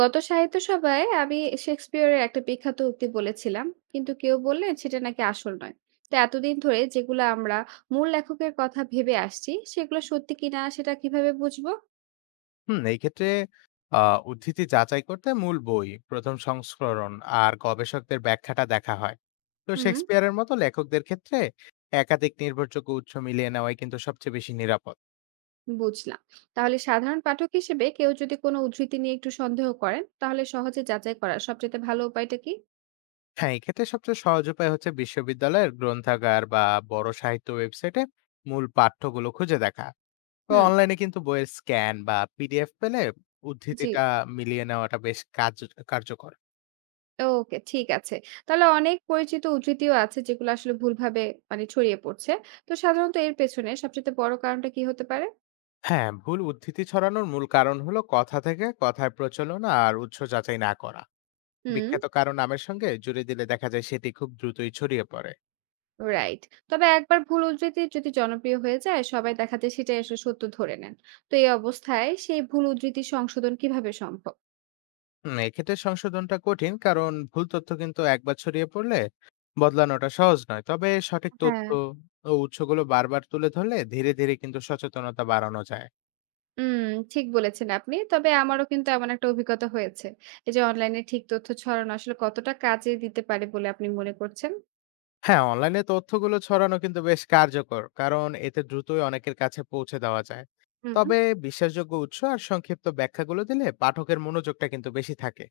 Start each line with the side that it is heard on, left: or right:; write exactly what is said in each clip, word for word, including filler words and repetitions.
right: গত সাহিত্য সভায় আমি শেক্সপিয়রের একটা বিখ্যাত উক্তি বলেছিলাম, কিন্তু কেউ বললেন সেটা নাকি আসল নয়। তো এতদিন ধরে যেগুলো আমরা মূল লেখকের কথা ভেবে আসছি, সেগুলো সত্যি কিনা সেটা কিভাবে বুঝবো?
left: হুম, এই ক্ষেত্রে আ উদ্ধৃতি যাচাই করতে মূল বই, প্রথম সংস্করণ আর গবেষকদের ব্যাখ্যাটা দেখা হয়। তো
right: হুম।
left: শেক্সপিয়ারের মতো লেখকদের ক্ষেত্রে একাধিক নির্ভরযোগ্য উৎস মিলিয়ে নেওয়াই কিন্তু সবচেয়ে বেশি নিরাপদ।
right: বুঝলাম। তাহলে সাধারণ পাঠক হিসেবে কেউ যদি কোনো উদ্ধৃতি নিয়ে একটু সন্দেহ করেন, তাহলে সহজে যাচাই করার সবচেয়ে ভালো উপায়টা কি?
left: হ্যাঁ, এক্ষেত্রে সবচেয়ে সহজ উপায় হচ্ছে বিশ্ববিদ্যালয়ের গ্রন্থাগার বা বড় সাহিত্য ওয়েবসাইটে মূল পাঠ্যগুলো খুঁজে দেখা। তো
right: হুম।
left: অনলাইনে কিন্তু বইয়ের স্ক্যান বা পিডিএফ পেলে
right: জি।
left: উদ্ধৃতিটা মিলিয়ে নেওয়াটা বেশ কার্য কার্যকর।
right: ওকে, ঠিক আছে। তাহলে অনেক পরিচিত উদ্ধৃতিও আছে যেগুলো আসলে ভুলভাবে, মানে ছড়িয়ে পড়ছে। তো সাধারণত এর পেছনে সবচেয়ে বড় কারণটা কি হতে পারে?
left: হ্যাঁ, ভুল উদ্ধৃতি ছড়ানোর মূল কারণ হলো কথা থেকে কথায় প্রচলন আর উৎস যাচাই না করা।
right: হুম।
left: বিখ্যাত কারো নামের সঙ্গে জুড়ে দিলে দেখা যায় সেটি খুব দ্রুতই ছড়িয়ে পড়ে।
right: রাইট। তবে একবার ভুল উদ্ধৃতি যদি জনপ্রিয় হয়ে যায়, সবাই দেখা যায় সেটাই আসলে সত্য ধরে নেন। তো এই অবস্থায় সেই ভুল উদ্ধৃতি সংশোধন কিভাবে সম্ভব?
left: হুম, এক্ষেত্রে সংশোধনটা কঠিন, কারণ ভুল তথ্য কিন্তু একবার ছড়িয়ে পড়লে বদলানোটা সহজ নয়। তবে সঠিক তথ্য
right: হ্যাঁ।
left: ও উৎসগুলো বারবার তুলে ধরলে ধীরে ধীরে কিন্তু সচেতনতা বাড়ানো যায়।
right: উম, ঠিক বলেছেন আপনি। তবে আমারও কিন্তু এমন একটা অভিজ্ঞতা হয়েছে। এই যে অনলাইনে ঠিক তথ্য ছড়ানো আসলে কতটা কাজে দিতে পারে বলে আপনি মনে করছেন?
left: হ্যাঁ, অনলাইনে তথ্যগুলো ছড়ানো কিন্তু বেশ কার্যকর। কারণ এতে দ্রুতই অনেকের কাছে পৌঁছে দেওয়া যায়।
right: হুম।
left: তবে বিশ্বাসযোগ্য উৎস আর সংক্ষিপ্ত ব্যাখ্যাগুলো দিলে পাঠকের মনোযোগটা কিন্তু বেশি থাকে।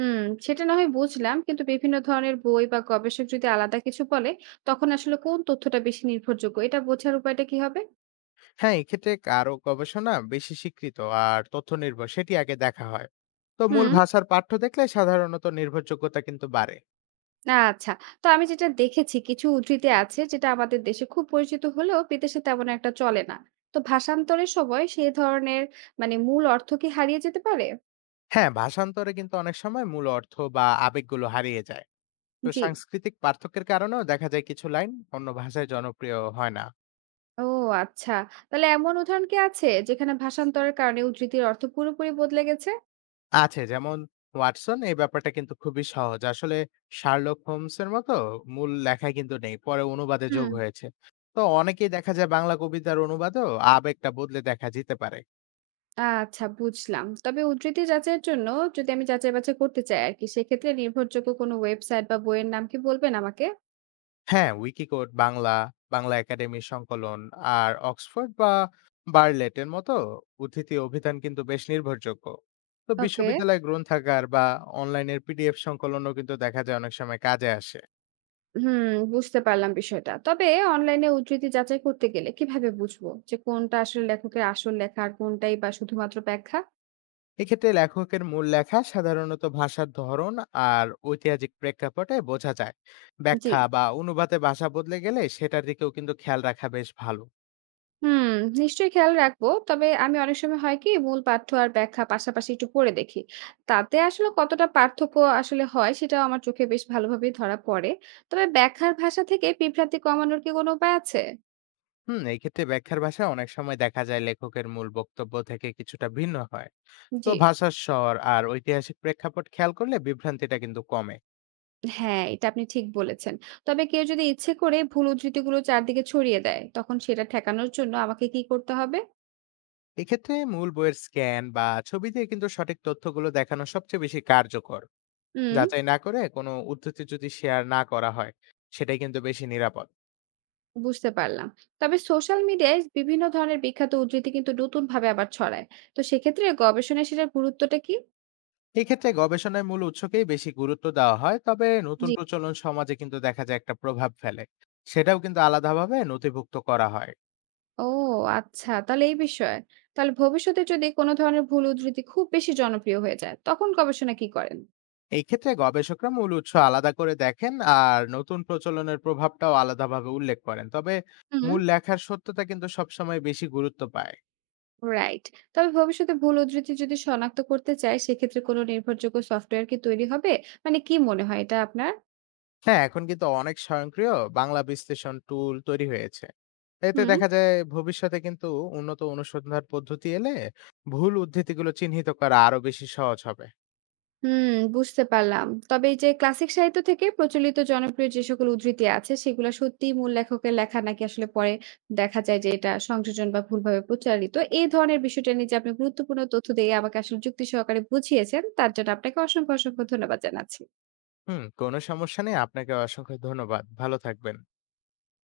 right: উম, সেটা না হয় বুঝলাম। কিন্তু বিভিন্ন ধরনের বই বা গবেষক যদি আলাদা কিছু বলে, তখন আসলে কোন তথ্যটা বেশি নির্ভরযোগ্য? এটা বোঝার উপায়টা কি হবে?
left: হ্যাঁ, এক্ষেত্রে কারো গবেষণা বেশি স্বীকৃত আর তথ্য নির্ভর সেটি আগে দেখা হয়। তো মূল
right: হুম।
left: ভাষার পাঠ্য দেখলে সাধারণত নির্ভরযোগ্যতা কিন্তু বাড়ে।
right: আচ্ছা। তো আমি যেটা দেখেছি, কিছু উদ্ধৃতি আছে যেটা আমাদের দেশে খুব পরিচিত হলেও বিদেশে তেমন একটা চলে না। তো ভাষান্তরের সময় সেই ধরনের, মানে মূল অর্থ কি হারিয়ে যেতে পারে?
left: হ্যাঁ, ভাষান্তরে কিন্তু অনেক সময় মূল অর্থ বা আবেগগুলো হারিয়ে যায়। তো
right: জি।
left: সাংস্কৃতিক পার্থক্যের কারণেও দেখা যায় কিছু লাইন অন্য ভাষায় জনপ্রিয় হয় না।
right: ও, আচ্ছা। তাহলে এমন উদাহরণ কি আছে যেখানে ভাষান্তরের কারণে উদ্ধৃতির অর্থ পুরোপুরি বদলে গেছে?
left: আছে। যেমন 'ওয়াটসন' এই ব্যাপারটা কিন্তু খুবই সহজ। আসলে 'শার্লক হোমস'-এর মতো মূল লেখায় কিন্তু নেই। পরে অনুবাদে যোগ
right: হুম।
left: হয়েছে। তো অনেকেই দেখা যায় বাংলা কবিতার অনুবাদেও আবেগটা বদলে দেখা যেতে পারে।
right: আচ্ছা, বুঝলাম। তবে উদ্ধৃতি যাচাইয়ের জন্য, যদি আমি যাচাই বাছাই করতে চাই আরকি, সেক্ষেত্রে নির্ভরযোগ্য কোনো ওয়েবসাইট বা বইয়ের নাম কি বলবেন আমাকে?
left: হ্যাঁ, উইকিকোড বাংলা, বাংলা একাডেমির সংকলন আর অক্সফোর্ড বা বার্লেটের মতো উদ্ধৃতি অভিধান কিন্তু বেশ নির্ভরযোগ্য। তো
right: ওকে।
left: বিশ্ববিদ্যালয় গ্রন্থাগার বা অনলাইনের পিডিএফ সংকলনও কিন্তু দেখা যায় অনেক সময় কাজে আসে।
right: হুম, বুঝতে পারলাম বিষয়টা। তবে অনলাইনে উদ্ধৃতি যাচাই করতে গেলে কিভাবে বুঝবো যে কোনটা আসলে লেখকের আসল লেখা আর কোনটাই বা শুধুমাত্র ব্যাখ্যা?
left: এক্ষেত্রে লেখকের মূল লেখা সাধারণত ভাষার ধরন আর ঐতিহাসিক প্রেক্ষাপটে বোঝা যায়।
right: জি।
left: ব্যাখ্যা বা অনুবাদে ভাষা বদলে গেলে সেটার দিকেও কিন্তু খেয়াল রাখা বেশ ভালো।
right: হুম, নিশ্চয়ই খেয়াল রাখবো। তবে আমি অনেক সময় হয় কি, মূল পাঠ্য আর ব্যাখ্যা পাশাপাশি একটু পড়ে দেখি। তাতে আসলে কতটা পার্থক্য আসলে হয় সেটাও আমার চোখে বেশ ভালোভাবেই ধরা পড়ে। তবে ব্যাখ্যার ভাষা থেকে বিভ্রান্তি কমানোর কি কোনো উপায় আছে?
left: হুম, এই ক্ষেত্রে ব্যাখ্যার ভাষা অনেক সময় দেখা যায় লেখকের মূল বক্তব্য থেকে কিছুটা ভিন্ন হয়। তো
right: জি।
left: ভাষার স্বর আর ঐতিহাসিক প্রেক্ষাপট খেয়াল করলে বিভ্রান্তিটা কিন্তু কমে।
right: হ্যাঁ, এটা আপনি ঠিক বলেছেন। তবে কেউ যদি ইচ্ছে করে ভুল উদ্ধৃতিগুলো চারদিকে ছড়িয়ে দেয়, তখন সেটা ঠেকানোর জন্য আমাকে কি করতে হবে?
left: এক্ষেত্রে মূল বইয়ের স্ক্যান বা ছবি দিয়ে কিন্তু সঠিক তথ্যগুলো দেখানো সবচেয়ে বেশি কার্যকর।
right: হুম,
left: যাচাই না করে কোনো উদ্ধৃতি যদি শেয়ার না করা হয় সেটাই কিন্তু বেশি নিরাপদ।
right: বুঝতে পারলাম। তবে সোশ্যাল মিডিয়ায় বিভিন্ন ধরনের বিখ্যাত উদ্ধৃতি কিন্তু নতুনভাবে আবার ছড়ায়। তো সেক্ষেত্রে গবেষণায় সেটার গুরুত্বটা কি?
left: এক্ষেত্রে গবেষণায় মূল উৎসকেই বেশি গুরুত্ব দেওয়া হয়, তবে নতুন
right: জি।
left: প্রচলন সমাজে কিন্তু দেখা যায় একটা প্রভাব ফেলে। সেটাও কিন্তু আলাদাভাবে নথিভুক্ত করা হয়।
right: ও, আচ্ছা, তাহলে এই বিষয়। তাহলে ভবিষ্যতে যদি কোনো ধরনের ভুল উদ্ধৃতি খুব বেশি জনপ্রিয় হয়ে যায়, তখন গবেষণা কি করেন?
left: এই ক্ষেত্রে গবেষকরা মূল উৎস আলাদা করে দেখেন আর নতুন প্রচলনের প্রভাবটাও আলাদাভাবে উল্লেখ করেন, তবে
right: হুম।
left: মূল লেখার সত্যতা কিন্তু সবসময় বেশি গুরুত্ব পায়।
right: রাইট। তবে ভবিষ্যতে ভুল উদ্ধৃতি যদি শনাক্ত করতে চায় সেক্ষেত্রে কোনো নির্ভরযোগ্য সফটওয়্যার কি তৈরি হবে, মানে কি মনে হয় এটা আপনার?
left: হ্যাঁ, এখন কিন্তু অনেক স্বয়ংক্রিয় বাংলা বিশ্লেষণ টুল তৈরি হয়েছে। এতে
right: হুম
left: দেখা যায় ভবিষ্যতে কিন্তু উন্নত অনুসন্ধান পদ্ধতি এলে ভুল উদ্ধৃতিগুলো চিহ্নিত করা আরো বেশি সহজ হবে।
right: হুম বুঝতে পারলাম। তবে এই যে ক্লাসিক সাহিত্য থেকে প্রচলিত জনপ্রিয় যে সকল উদ্ধৃতি আছে সেগুলো সত্যি মূল লেখকের লেখা নাকি আসলে পরে দেখা যায় যে এটা সংযোজন বা ভুলভাবে প্রচারিত, এই ধরনের বিষয়টা নিয়ে যে আপনি গুরুত্বপূর্ণ তথ্য দিয়ে আমাকে আসলে যুক্তি সহকারে বুঝিয়েছেন, তার জন্য আপনাকে অসংখ্য অসংখ্য ধন্যবাদ জানাচ্ছি।
left: হুম, কোনো সমস্যা নেই। আপনাকে অসংখ্য ধন্যবাদ, ভালো থাকবেন।